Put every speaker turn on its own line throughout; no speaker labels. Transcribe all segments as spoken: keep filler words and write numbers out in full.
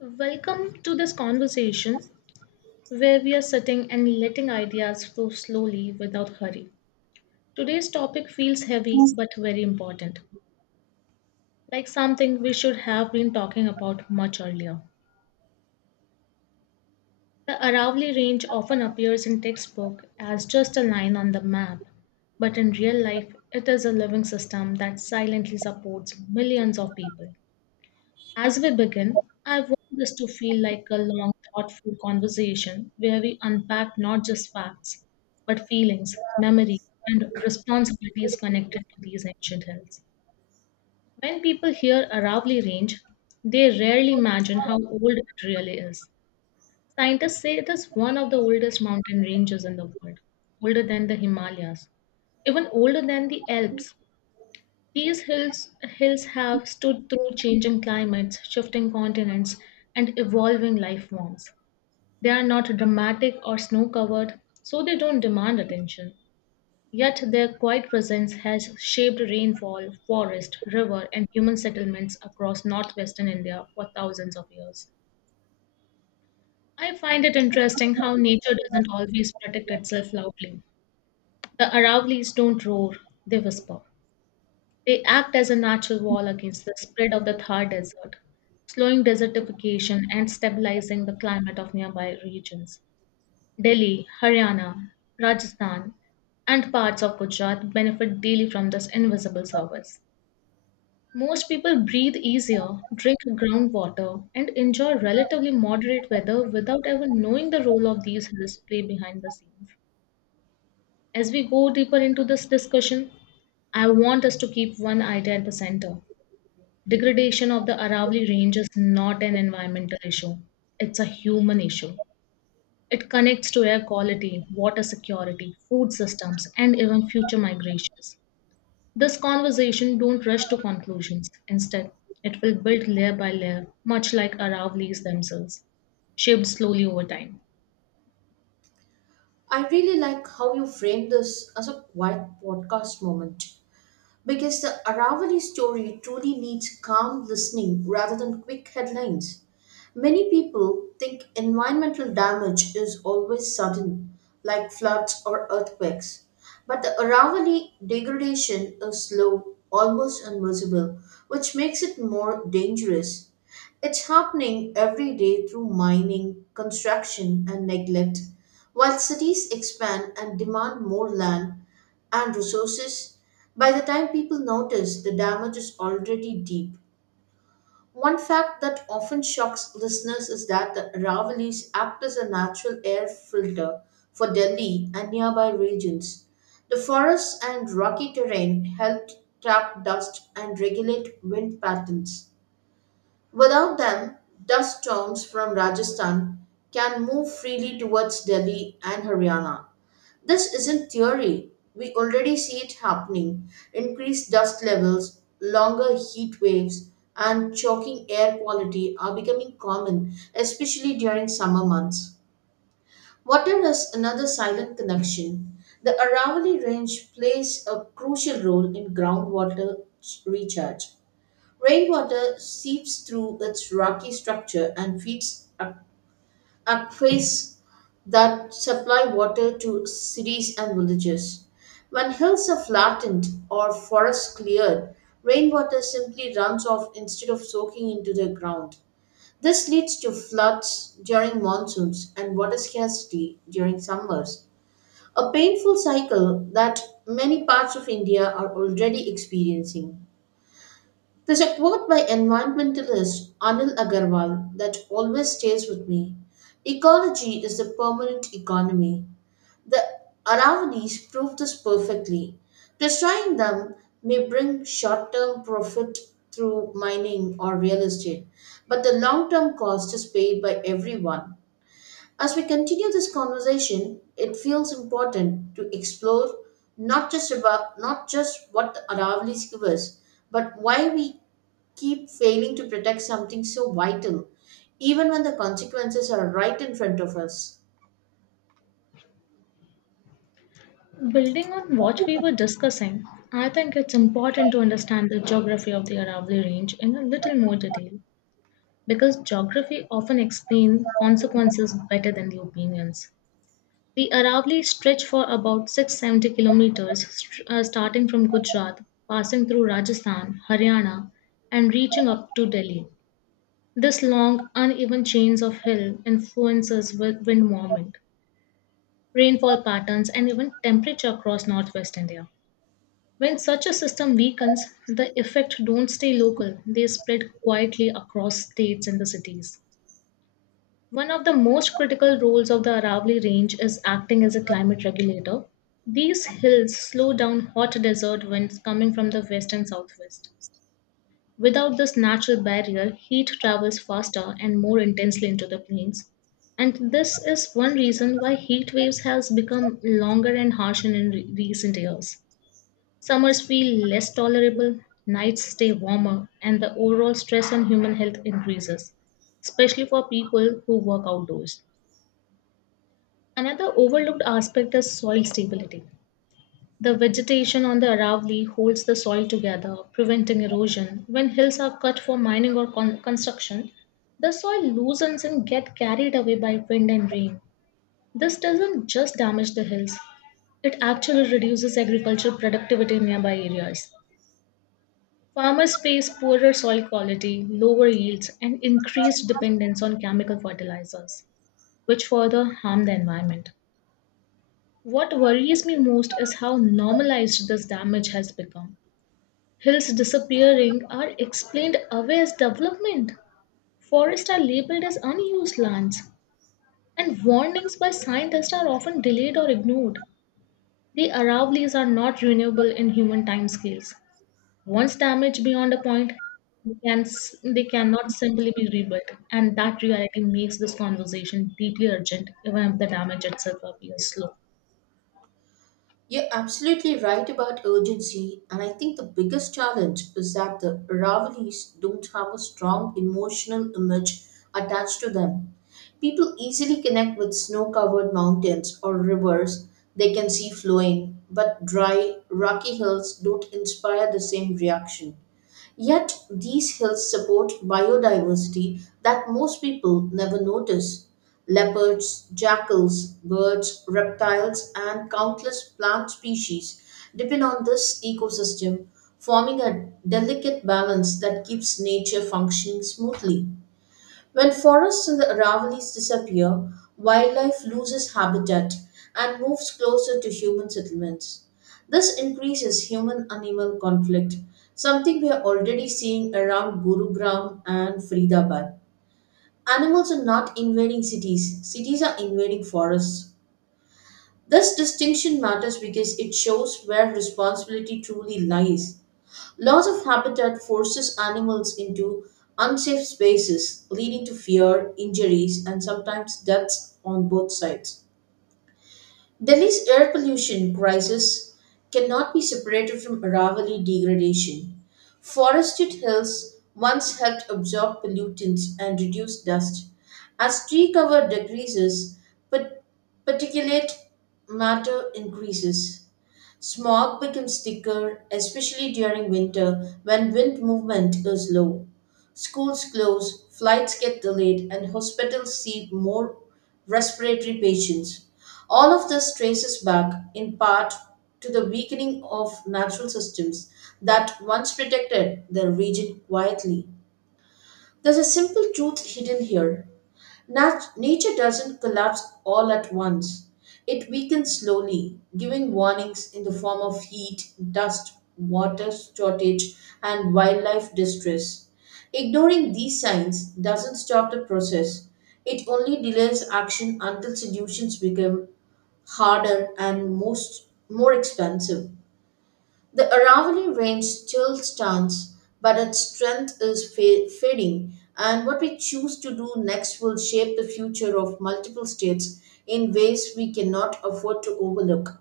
Welcome to this conversation where we are sitting and letting ideas flow slowly without hurry. Today's topic feels heavy but very important, like something we should have been talking about much earlier. The Aravalli Range often appears in textbook as just a line on the map, but in real life it is a living system that silently supports millions of people. As we begin, I want this to feel like a long, thoughtful conversation where we unpack not just facts, but feelings, memory, and responsibilities connected to these ancient hills. When people hear Aravalli Range, they rarely imagine how old it really is. Scientists say it is one of the oldest mountain ranges in the world, older than the Himalayas, even older than the Alps. These hills, hills have stood through changing climates, shifting continents, and evolving life forms. They are not dramatic or snow covered, so they don't demand attention. Yet their quiet presence has shaped rainfall, forest, river, and human settlements across northwestern India for thousands of years. I find it interesting how nature doesn't always protect itself loudly. The Aravallis don't roar, they whisper. They act as a natural wall against the spread of the Thar Desert, slowing desertification and stabilizing the climate of nearby regions. Delhi, Haryana, Rajasthan, and parts of Gujarat benefit daily from this invisible service. Most people breathe easier, drink groundwater, and enjoy relatively moderate weather without ever knowing the role of these hills play behind the scenes. As we go deeper into this discussion, I want us to keep one idea at the center. Degradation of the Aravalli Range is not an environmental issue, it's a human issue. It connects to air quality, water security, food systems, and even future migrations. This conversation don't rush to conclusions. Instead, it will build layer by layer, much like Aravallis themselves, shaped slowly over time.
I really like how you frame this as a quiet podcast moment. Because the Aravali story truly needs calm listening rather than quick headlines. Many people think environmental damage is always sudden, like floods or earthquakes. But the Aravali degradation is slow, almost invisible, which makes it more dangerous. It's happening every day through mining, construction, and neglect. While cities expand and demand more land, and resources, by the time people notice, the damage is already deep. One fact that often shocks listeners is that the Aravallis act as a natural air filter for Delhi and nearby regions. The forests and rocky terrain help trap dust and regulate wind patterns. Without them, dust storms from Rajasthan can move freely towards Delhi and Haryana. This isn't theory. We already see it happening. Increased dust levels, longer heat waves, and choking air quality are becoming common, especially during summer months. Water is another silent connection. The Aravalli Range plays a crucial role in groundwater ch- recharge. Rainwater seeps through its rocky structure and feeds a- aquifers that supply water to cities and villages. When hills are flattened or forests cleared, rainwater simply runs off instead of soaking into the ground. This leads to floods during monsoons and water scarcity during summers, a painful cycle that many parts of India are already experiencing. There's a quote by environmentalist Anil Agarwal that always stays with me: ecology is the permanent economy. The Aravallis prove this perfectly. Destroying them may bring short term profit through mining or real estate, but the long term cost is paid by everyone. As we continue this conversation, it feels important to explore not just about not just what the Aravallis give us, but why we keep failing to protect something so vital, even when the consequences are right in front of us.
Building on what we were discussing, I think it's important to understand the geography of the Aravalli Range in a little more detail, because geography often explains consequences better than the opinions. The Aravali stretched for about six seventy kilometers, st- uh, starting from Gujarat, passing through Rajasthan, Haryana, and reaching up to Delhi. This long, uneven chains of hill influences wi- wind movement, rainfall patterns, and even temperature across northwest India. When such a system weakens, the effects don't stay local, they spread quietly across states and the cities. One of the most critical roles of the Aravalli Range is acting as a climate regulator. These hills slow down hot desert winds coming from the west and southwest. Without this natural barrier, heat travels faster and more intensely into the plains. And this is one reason why heat waves has become longer and harsher in re- recent years. Summers feel less tolerable, nights stay warmer, and the overall stress on human health increases, especially for people who work outdoors. Another overlooked aspect is soil stability. The vegetation on the Aravali holds the soil together, preventing erosion. When hills are cut for mining or con- construction, the soil loosens and get carried away by wind and rain. This doesn't just damage the hills, it actually reduces agricultural productivity in nearby areas. Farmers face poorer soil quality, lower yields, and increased dependence on chemical fertilizers, which further harm the environment. What worries me most is how normalized this damage has become. Hills disappearing are explained away as development. Forests are labeled as unused lands, and warnings by scientists are often delayed or ignored. The aravlis are not renewable in human timescales. Once damaged beyond a point, they, can, s- they cannot simply be rebuilt, and that reality makes this conversation deeply urgent, even if the damage itself appears slow.
You're absolutely right about urgency, and I think the biggest challenge is that the Ravelis don't have a strong emotional image attached to them. People easily connect with snow covered mountains or rivers they can see flowing, but dry, rocky hills don't inspire the same reaction. Yet these hills support biodiversity that most people never notice. Leopards, jackals, birds, reptiles, and countless plant species depend on this ecosystem, forming a delicate balance that keeps nature functioning smoothly. When forests in the Aravallis disappear, wildlife loses habitat and moves closer to human settlements. This increases human animal conflict, something we are already seeing around Gurugram and Faridabad. Animals are not invading cities, cities are invading forests. This distinction matters because it shows where responsibility truly lies. Loss of habitat forces animals into unsafe spaces, leading to fear, injuries, and sometimes deaths on both sides. Delhi's air pollution crisis cannot be separated from Aravali degradation. Forested hills once helped absorb pollutants and reduce dust. As tree cover decreases, pat- particulate matter increases. Smog becomes thicker, especially during winter when wind movement is low. Schools close, flights get delayed, and hospitals see more respiratory patients. All of this traces back, in part, to the weakening of natural systems that once protected the region quietly. There's a simple truth hidden here. Nat- nature doesn't collapse all at once. It weakens slowly, giving warnings in the form of heat, dust, water shortage, and wildlife distress. Ignoring these signs doesn't stop the process. It only delays action until solutions become harder and most more expensive. The Aravalli range still stands, but its strength is fa- fading, and what we choose to do next will shape the future of multiple states in ways we cannot afford to overlook.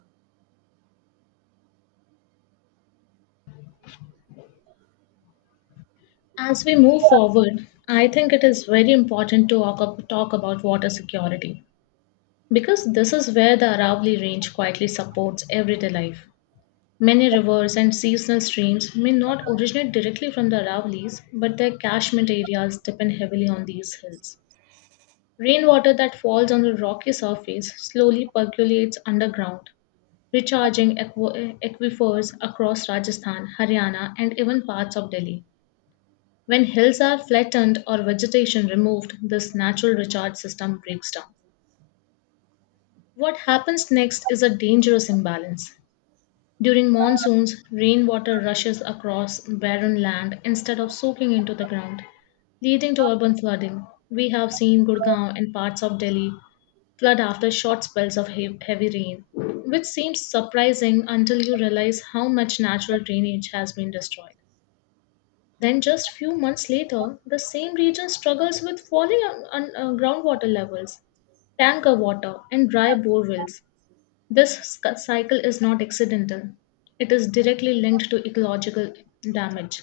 As we move forward, I think it is very important to talk ab- talk about water security because this is where the Aravalli Range quietly supports everyday life. Many rivers and seasonal streams may not originate directly from the Aravallis, but their catchment areas depend heavily on these hills. Rainwater that falls on the rocky surface slowly percolates underground, recharging aqu- aquifers across Rajasthan, Haryana, and even parts of Delhi. When hills are flattened or vegetation removed, this natural recharge system breaks down. What happens next is a dangerous imbalance. During monsoons, rainwater rushes across barren land instead of soaking into the ground, leading to urban flooding. We have seen Gurgaon and parts of Delhi flood after short spells of he- heavy rain, which seems surprising until you realize how much natural drainage has been destroyed. Then, just few months later, the same region struggles with falling un- un- uh, groundwater levels, tanker water, and dry borewells. This sc- cycle is not accidental, it is directly linked to ecological damage.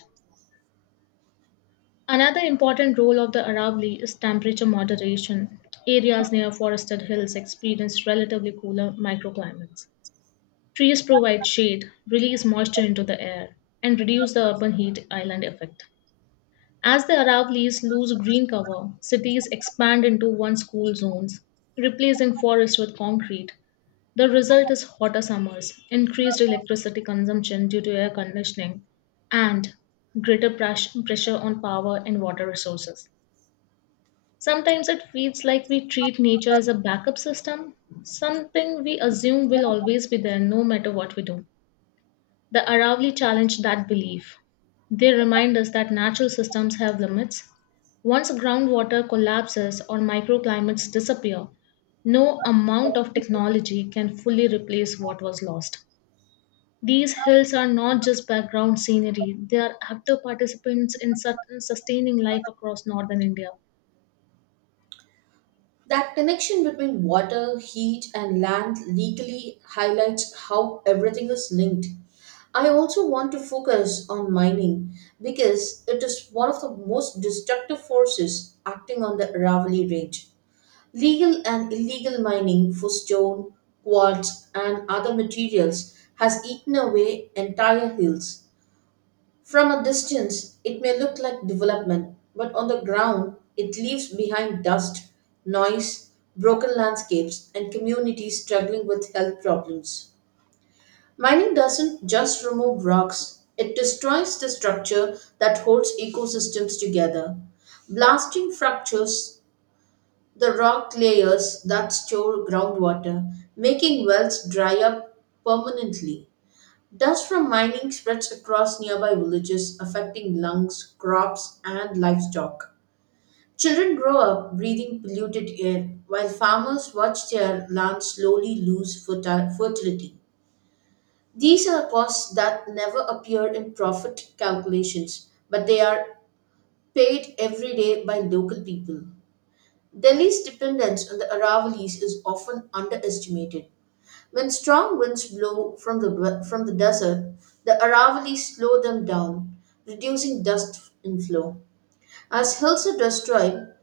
Another important role of the Aravalli is temperature moderation. Areas near forested hills experience relatively cooler microclimates. Trees provide shade, release moisture into the air, and reduce the urban heat island effect. As the Arab leaves lose green cover, cities expand into one school zones, replacing forests with concrete. The result is hotter summers, increased electricity consumption due to air conditioning, and greater pres- pressure on power and water resources. Sometimes it feels like we treat nature as a backup system, something we assume will always be there no matter what we do. The Aravalli challenge that belief. They remind us that natural systems have limits. Once groundwater collapses or microclimates disappear, no amount of technology can fully replace what was lost. These hills are not just background scenery, they are active participants in sus- sustaining life across northern India.
That connection between water, heat, and land legally highlights how everything is linked. I also want to focus on mining because it is one of the most destructive forces acting on the Aravalli Range. Legal and illegal mining for stone, quartz, and other materials has eaten away entire hills. From a distance, it may look like development, but on the ground, it leaves behind dust, noise, broken landscapes, and communities struggling with health problems. Mining doesn't just remove rocks, it destroys the structure that holds ecosystems together. Blasting fractures the rock layers that store groundwater, making wells dry up permanently. Dust from mining spreads across nearby villages, affecting lungs, crops, and livestock. Children grow up breathing polluted air, while farmers watch their land slowly lose ferti- fertility. These are costs that never appear in profit calculations, but they are paid every day by local people. Delhi's dependence on the Aravallis is often underestimated. When strong winds blow from the, from the desert, the Aravallis slow them down, reducing dust inflow. As hills are destroyed,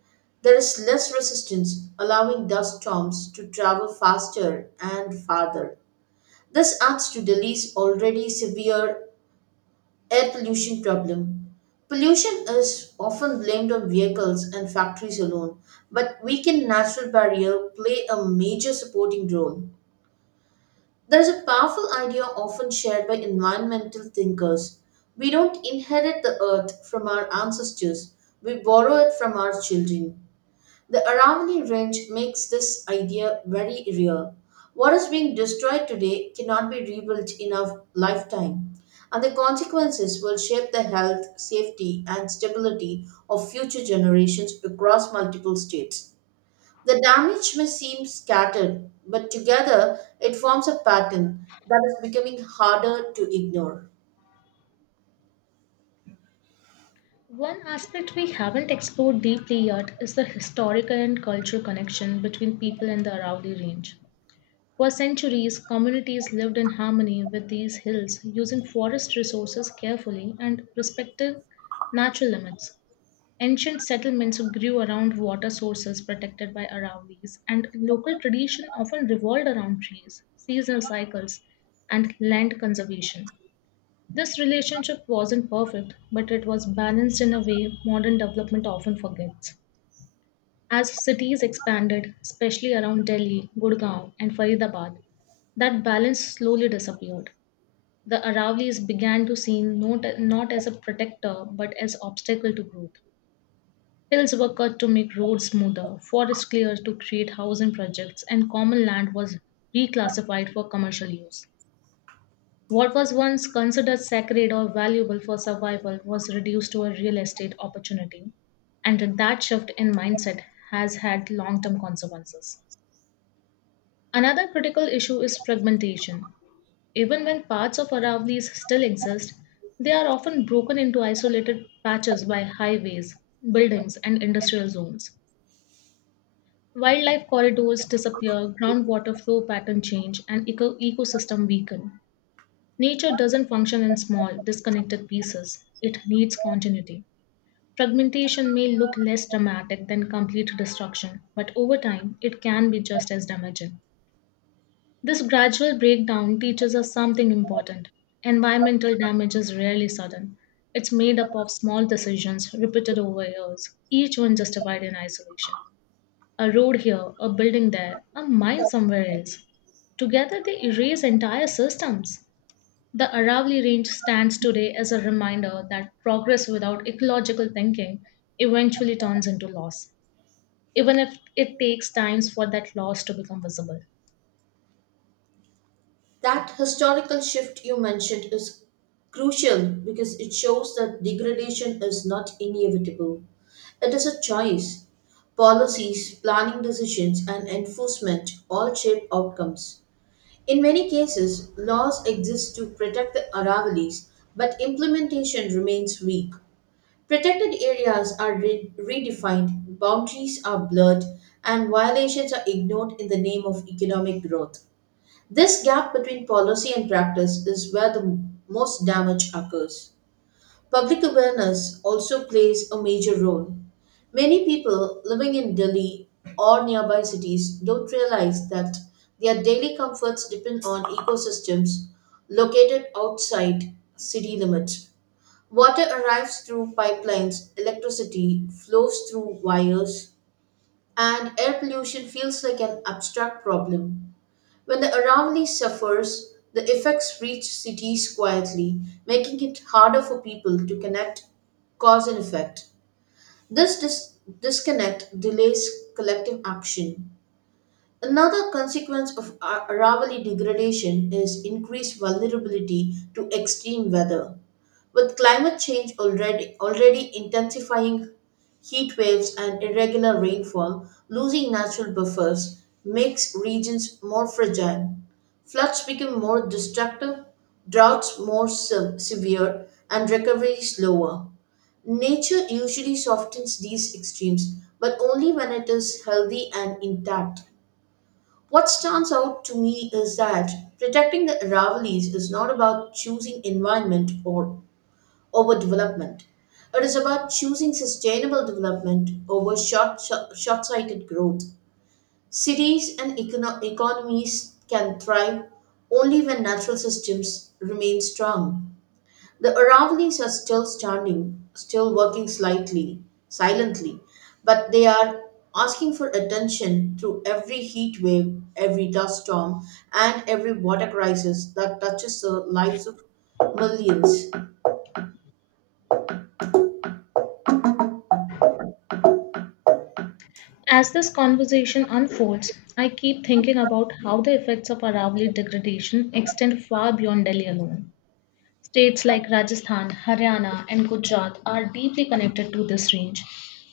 there is less resistance, allowing dust storms to travel faster and farther. This adds to Delhi's already severe air pollution problem. Pollution is often blamed on vehicles and factories alone, but weakened natural barrier play a major supporting role. There's a powerful idea often shared by environmental thinkers. We don't inherit the earth from our ancestors, we borrow it from our children. The Aravalli Range makes this idea very real. What is being destroyed today cannot be rebuilt in our lifetime, and the consequences will shape the health, safety, and stability of future generations across multiple states. The damage may seem scattered, but together it forms a pattern that is becoming harder to ignore.
One aspect we haven't explored deeply yet is the historical and cultural connection between people and the Aravalli range. For centuries, communities lived in harmony with these hills, using forest resources carefully and respecting natural limits. Ancient settlements grew around water sources protected by Aravallis, and local tradition often revolved around trees, seasonal cycles, and land conservation. This relationship wasn't perfect, but it was balanced in a way modern development often forgets. As cities expanded, especially around Delhi, Gurgaon, and Faridabad, that balance slowly disappeared. The Aravallis began to seen not, not as a protector but as obstacle to growth. Hills were cut to make roads smoother, forests cleared to create housing projects, and common land was reclassified for commercial use. What was once considered sacred or valuable for survival was reduced to a real estate opportunity, and that shift in mindset has had long term consequences. Another critical issue is fragmentation. Even when parts of Aravallis still exist, they are often broken into isolated patches by highways, buildings, and industrial zones. Wildlife corridors disappear, groundwater flow pattern change, and eco- ecosystem weaken. Nature doesn't function in small, disconnected pieces. It needs continuity. Fragmentation may look less dramatic than complete destruction, but over time, it can be just as damaging. This gradual breakdown teaches us something important. Environmental damage is rarely sudden. It's made up of small decisions repeated over years, each one justified in isolation. A road here, a building there, a mine somewhere else. Together, they erase entire systems. The Aravalli Range stands today as a reminder that progress without ecological thinking eventually turns into loss, even if it takes times for that loss to become visible.
That historical shift you mentioned is crucial because it shows that degradation is not inevitable. It is a choice. Policies, planning decisions, and enforcement all shape outcomes. In many cases, laws exist to protect the Aravallis, but implementation remains weak. Protected areas are re- redefined, boundaries are blurred, and violations are ignored in the name of economic growth. This gap between policy and practice is where the m- most damage occurs. Public awareness also plays a major role. Many people living in Delhi or nearby cities don't realize that their daily comforts depend on ecosystems located outside city limits. Water arrives through pipelines, electricity flows through wires, and air pollution feels like an abstract problem. When the Aravalli suffers, the effects reach cities quietly, making it harder for people to connect cause and effect. This dis- disconnect delays collective action. Another consequence of a- Aravalli degradation is increased vulnerability to extreme weather. With climate change already, already intensifying heat waves and irregular rainfall, losing natural buffers makes regions more fragile. Floods become more destructive, droughts more se- severe, and recovery slower. Nature usually softens these extremes, but only when it is healthy and intact. What stands out to me is that protecting the Aravallis is not about choosing environment or overdevelopment. It is about choosing sustainable development over short, short sighted growth. Cities and econo- economies can thrive only when natural systems remain strong. The Aravallis are still standing, still working slightly, silently, but they are asking for attention through every heat wave, every dust storm, and every water crisis that touches the lives of millions.
As this conversation unfolds, I keep thinking about how the effects of Aravali degradation extend far beyond Delhi alone. States like Rajasthan, Haryana, and Gujarat are deeply connected to this range,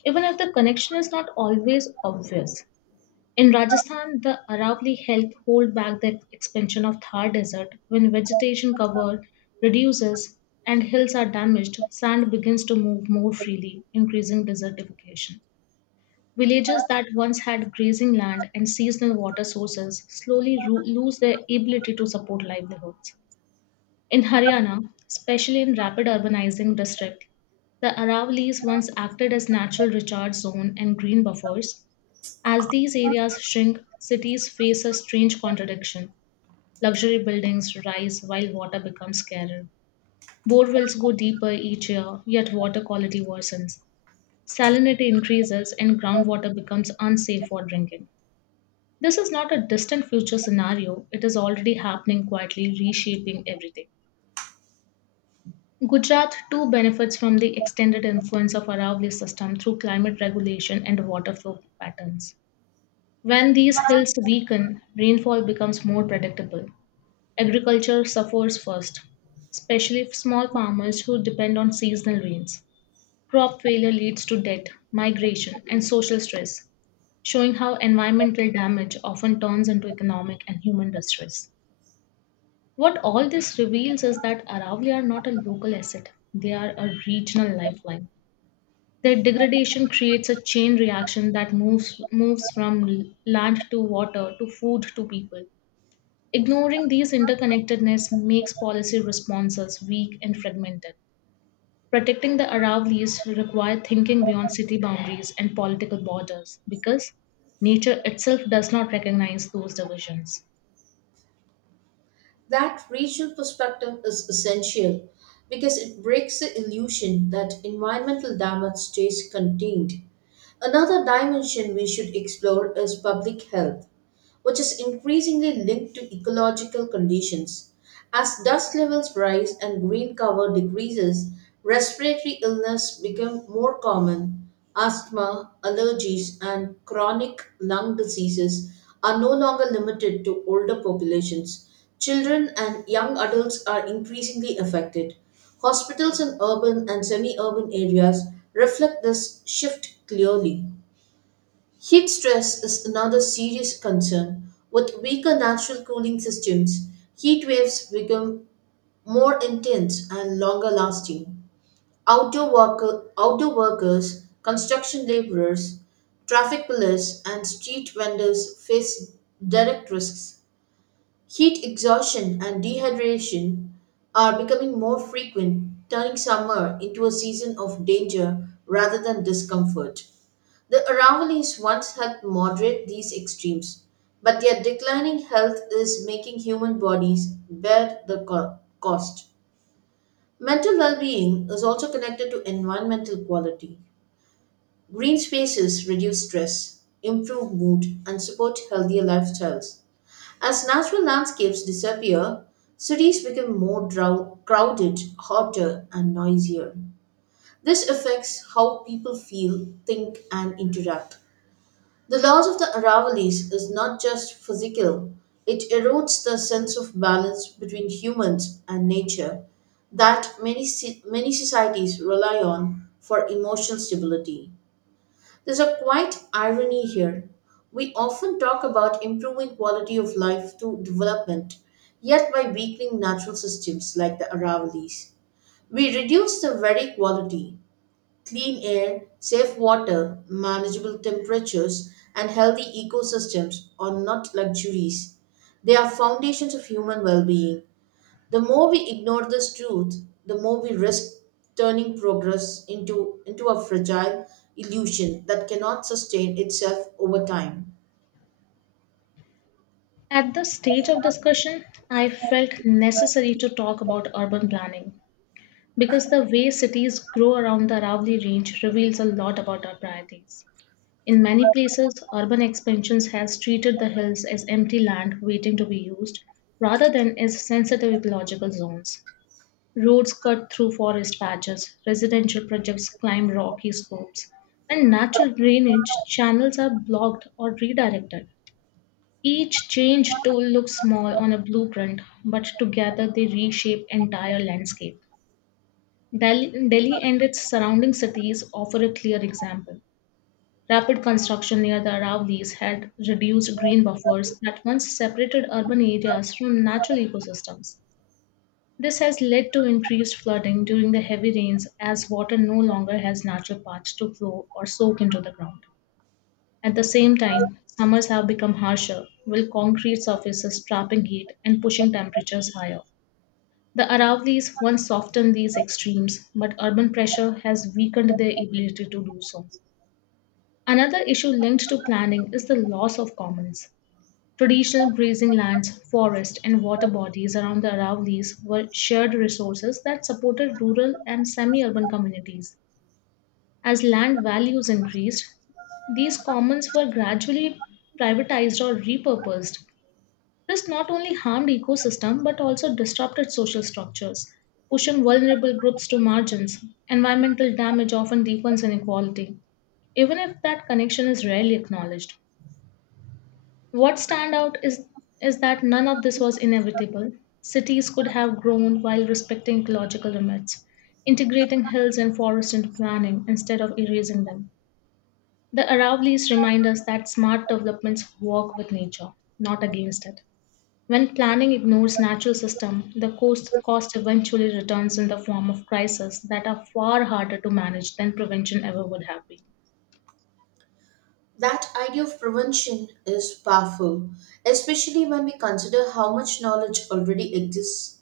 even if the connection is not always obvious. In Rajasthan, the Aravali help hold back the expansion of Thar Desert. When vegetation cover reduces and hills are damaged, sand begins to move more freely, increasing desertification. Villages that once had grazing land and seasonal water sources slowly ro- lose their ability to support livelihoods. In Haryana, especially in rapid urbanizing district, the Aravallis once acted as natural recharge zone and green buffers. As these areas shrink, cities face a strange contradiction. Luxury buildings rise while water becomes scarer. Borewells go deeper each year, yet water quality worsens. Salinity increases and groundwater becomes unsafe for drinking. This is not a distant future scenario, it is already happening quietly, reshaping everything. Gujarat too benefits from the extended influence of Aravalli system through climate regulation and water flow patterns. When these hills weaken, rainfall becomes more predictable. Agriculture suffers first, especially for small farmers who depend on seasonal rains. Crop failure leads to debt, migration, and social stress, showing how environmental damage often turns into economic and human distress. What all this reveals is that Aravalli are not a local asset, they are a regional lifeline. Their degradation creates a chain reaction that moves, moves from l- land to water to food to people. Ignoring these interconnectedness makes policy responses weak and fragmented. Protecting the Aravallis require thinking beyond city boundaries and political borders because nature itself does not recognize those divisions.
That regional perspective is essential because it breaks the illusion that environmental damage stays contained. Another dimension we should explore is public health, which is increasingly linked to ecological conditions. As dust levels rise and green cover decreases, respiratory illness become more common. Asthma, allergies, and chronic lung diseases are no longer limited to older populations. Children and young adults are increasingly affected. Hospitals in urban and semi urban areas reflect this shift clearly. Heat stress is another serious concern. With weaker natural cooling systems, heat waves become more intense and longer lasting. Outdoor, worker, outdoor workers, construction laborers, traffic police, and street vendors face direct risks. Heat exhaustion and dehydration are becoming more frequent, turning summer into a season of danger rather than discomfort. The Aravallis once helped moderate these extremes, but their declining health is making human bodies bear the co- cost. Mental well being is also connected to environmental quality. Green spaces reduce stress, improve mood, and support healthier lifestyles. As natural landscapes disappear, cities become more drow- crowded, hotter, and noisier. This affects how people feel, think, and interact. The loss of the Aravallis is not just physical, it erodes the sense of balance between humans and nature that many, ci- many societies rely on for emotional stability. There's a quite irony here. We often talk about improving quality of life through development, yet by weakening natural systems like the Aravallis, we reduce the very quality, clean air, safe water, manageable temperatures, and healthy ecosystems are not luxuries. They are foundations of human well-being. The more we ignore this truth, the more we risk turning progress into, into a fragile illusion that cannot sustain itself over time.
At the stage of discussion, I felt necessary to talk about urban planning because the way cities grow around the Aravali Range reveals a lot about our priorities. In many places, urban expansions has treated the hills as empty land waiting to be used rather than as sensitive ecological zones. Roads cut through forest patches, residential projects climb rocky slopes, and natural drainage channels are blocked or redirected each change tool looks small on a blueprint, but together they reshape entire landscape. Delhi, Delhi and its surrounding cities offer a clear example. Rapid construction near the Aravallis had reduced green buffers that once separated urban areas from natural ecosystems. This has led to increased flooding during the heavy rains as water no longer has natural paths to flow or soak into the ground. At the same time, summers have become harsher, with concrete surfaces trapping heat and pushing temperatures higher. The Aravallis once softened these extremes, but urban pressure has weakened their ability to do so. Another issue linked to planning is the loss of commons. Traditional grazing lands, forests, and water bodies around the Aravallis were shared resources that supported rural and semi urban communities. As land values increased, these commons were gradually privatized or repurposed. This not only harmed ecosystem but also disrupted social structures, pushing vulnerable groups to margins. Environmental damage often deepens inequality, even if that connection is rarely acknowledged. What stand out is is that none of this was inevitable. Cities could have grown while respecting ecological limits, integrating hills and forests into planning instead of erasing them. The Aravallis remind us that smart developments work with nature, not against it. When planning ignores natural system, the cost, cost eventually returns in the form of crises that are far harder to manage than prevention ever would have been.
That idea of prevention is powerful, especially when we consider how much knowledge already exists.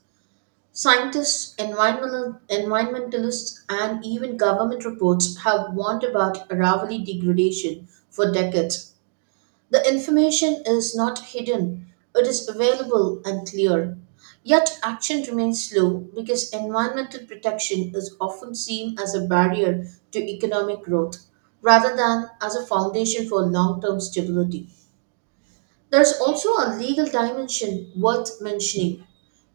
Scientists, environmental, environmentalists, and even government reports have warned about Aravali degradation for decades. The information is not hidden, it is available and clear. Yet action remains slow because environmental protection is often seen as a barrier to economic growth rather than as a foundation for long term stability. There's also a legal dimension worth mentioning.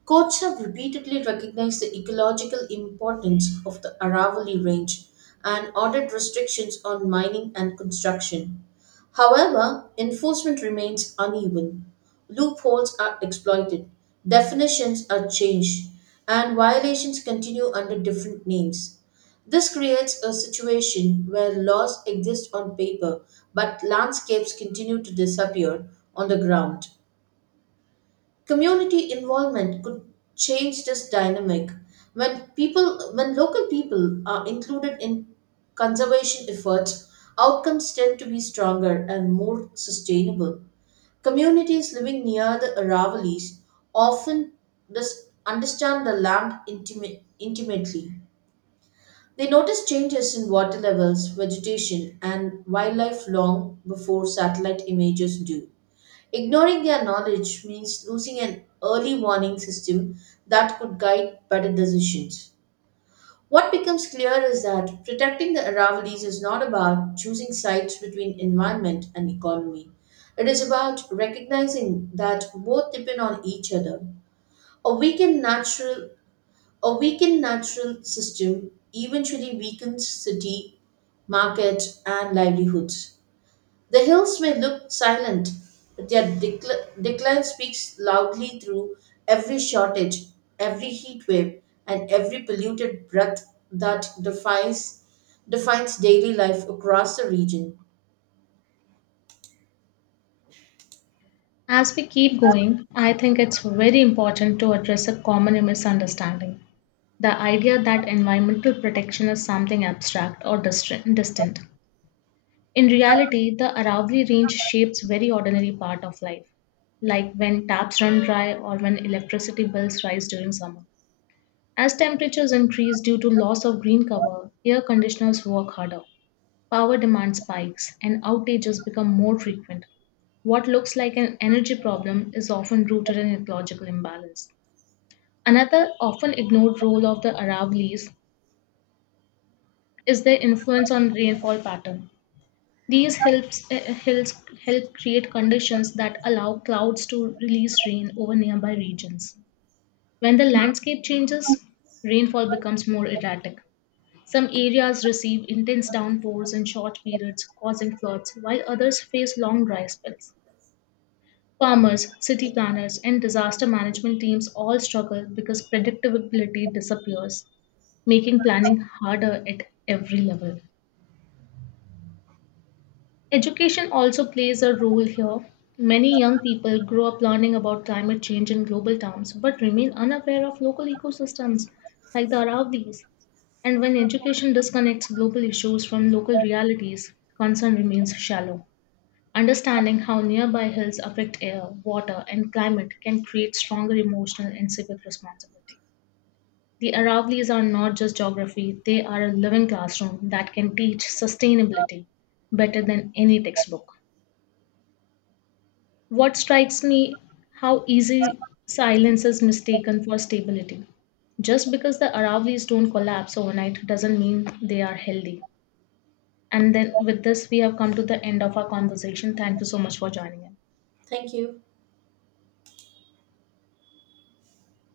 Courts have repeatedly recognized the ecological importance of the Aravalli Range and ordered restrictions on mining and construction. However, enforcement remains uneven. Loopholes are exploited, definitions are changed, and violations continue under different names. This creates a situation where laws exist on paper but landscapes continue to disappear on the ground. Community involvement could change this dynamic when people when local people are included in conservation efforts, outcomes tend to be stronger and more sustainable. Communities living near the aravallis often dis- understand the land intimate, intimately. They notice changes in water levels, vegetation, and wildlife long before satellite images do. Ignoring their knowledge means losing an early warning system that could guide better decisions. What becomes clear is that protecting the Aravallis is not about choosing sides between environment and economy. It is about recognizing that both depend on each other. A weakened natural a weakened natural system eventually weakens city, market, and livelihoods. The hills may look silent, but their decl- decline speaks loudly through every shortage, every heat wave, and every polluted breath that defies, defines daily life across the region.
As we keep going, I think it's very important to address a common misunderstanding the idea that environmental protection is something abstract or distra- distant. In reality, the Aravalli Range shapes very ordinary part of life, like when taps run dry or when electricity bills rise during summer. As temperatures increase due to loss of green cover, air conditioners work harder. Power demand spikes and outages become more frequent. What looks like an energy problem is often rooted in ecological imbalance. Another often ignored role of the Aravallis is their influence on rainfall pattern. These helps, uh, helps help create conditions that allow clouds to release rain over nearby regions. When the landscape changes, rainfall becomes more erratic. Some areas receive intense downpours in short periods, causing floods, while others face long dry spells. Farmers, city planners, and disaster management teams all struggle because predictability disappears, making planning harder at every level. Education also plays a role here. Many young people grow up learning about climate change in global terms but remain unaware of local ecosystems like the Aravallis. And when education disconnects global issues from local realities, concern remains shallow. Understanding how nearby hills affect air, water, and climate can create stronger emotional and civic responsibility. The Aravallis are not just geography, they are a living classroom that can teach sustainability better than any textbook. What strikes me how easy silence is mistaken for stability. Just because the Aravallis don't collapse overnight doesn't mean they are healthy. And then with this, we have come to the end of our conversation. Thank you so much for joining in.
Thank you.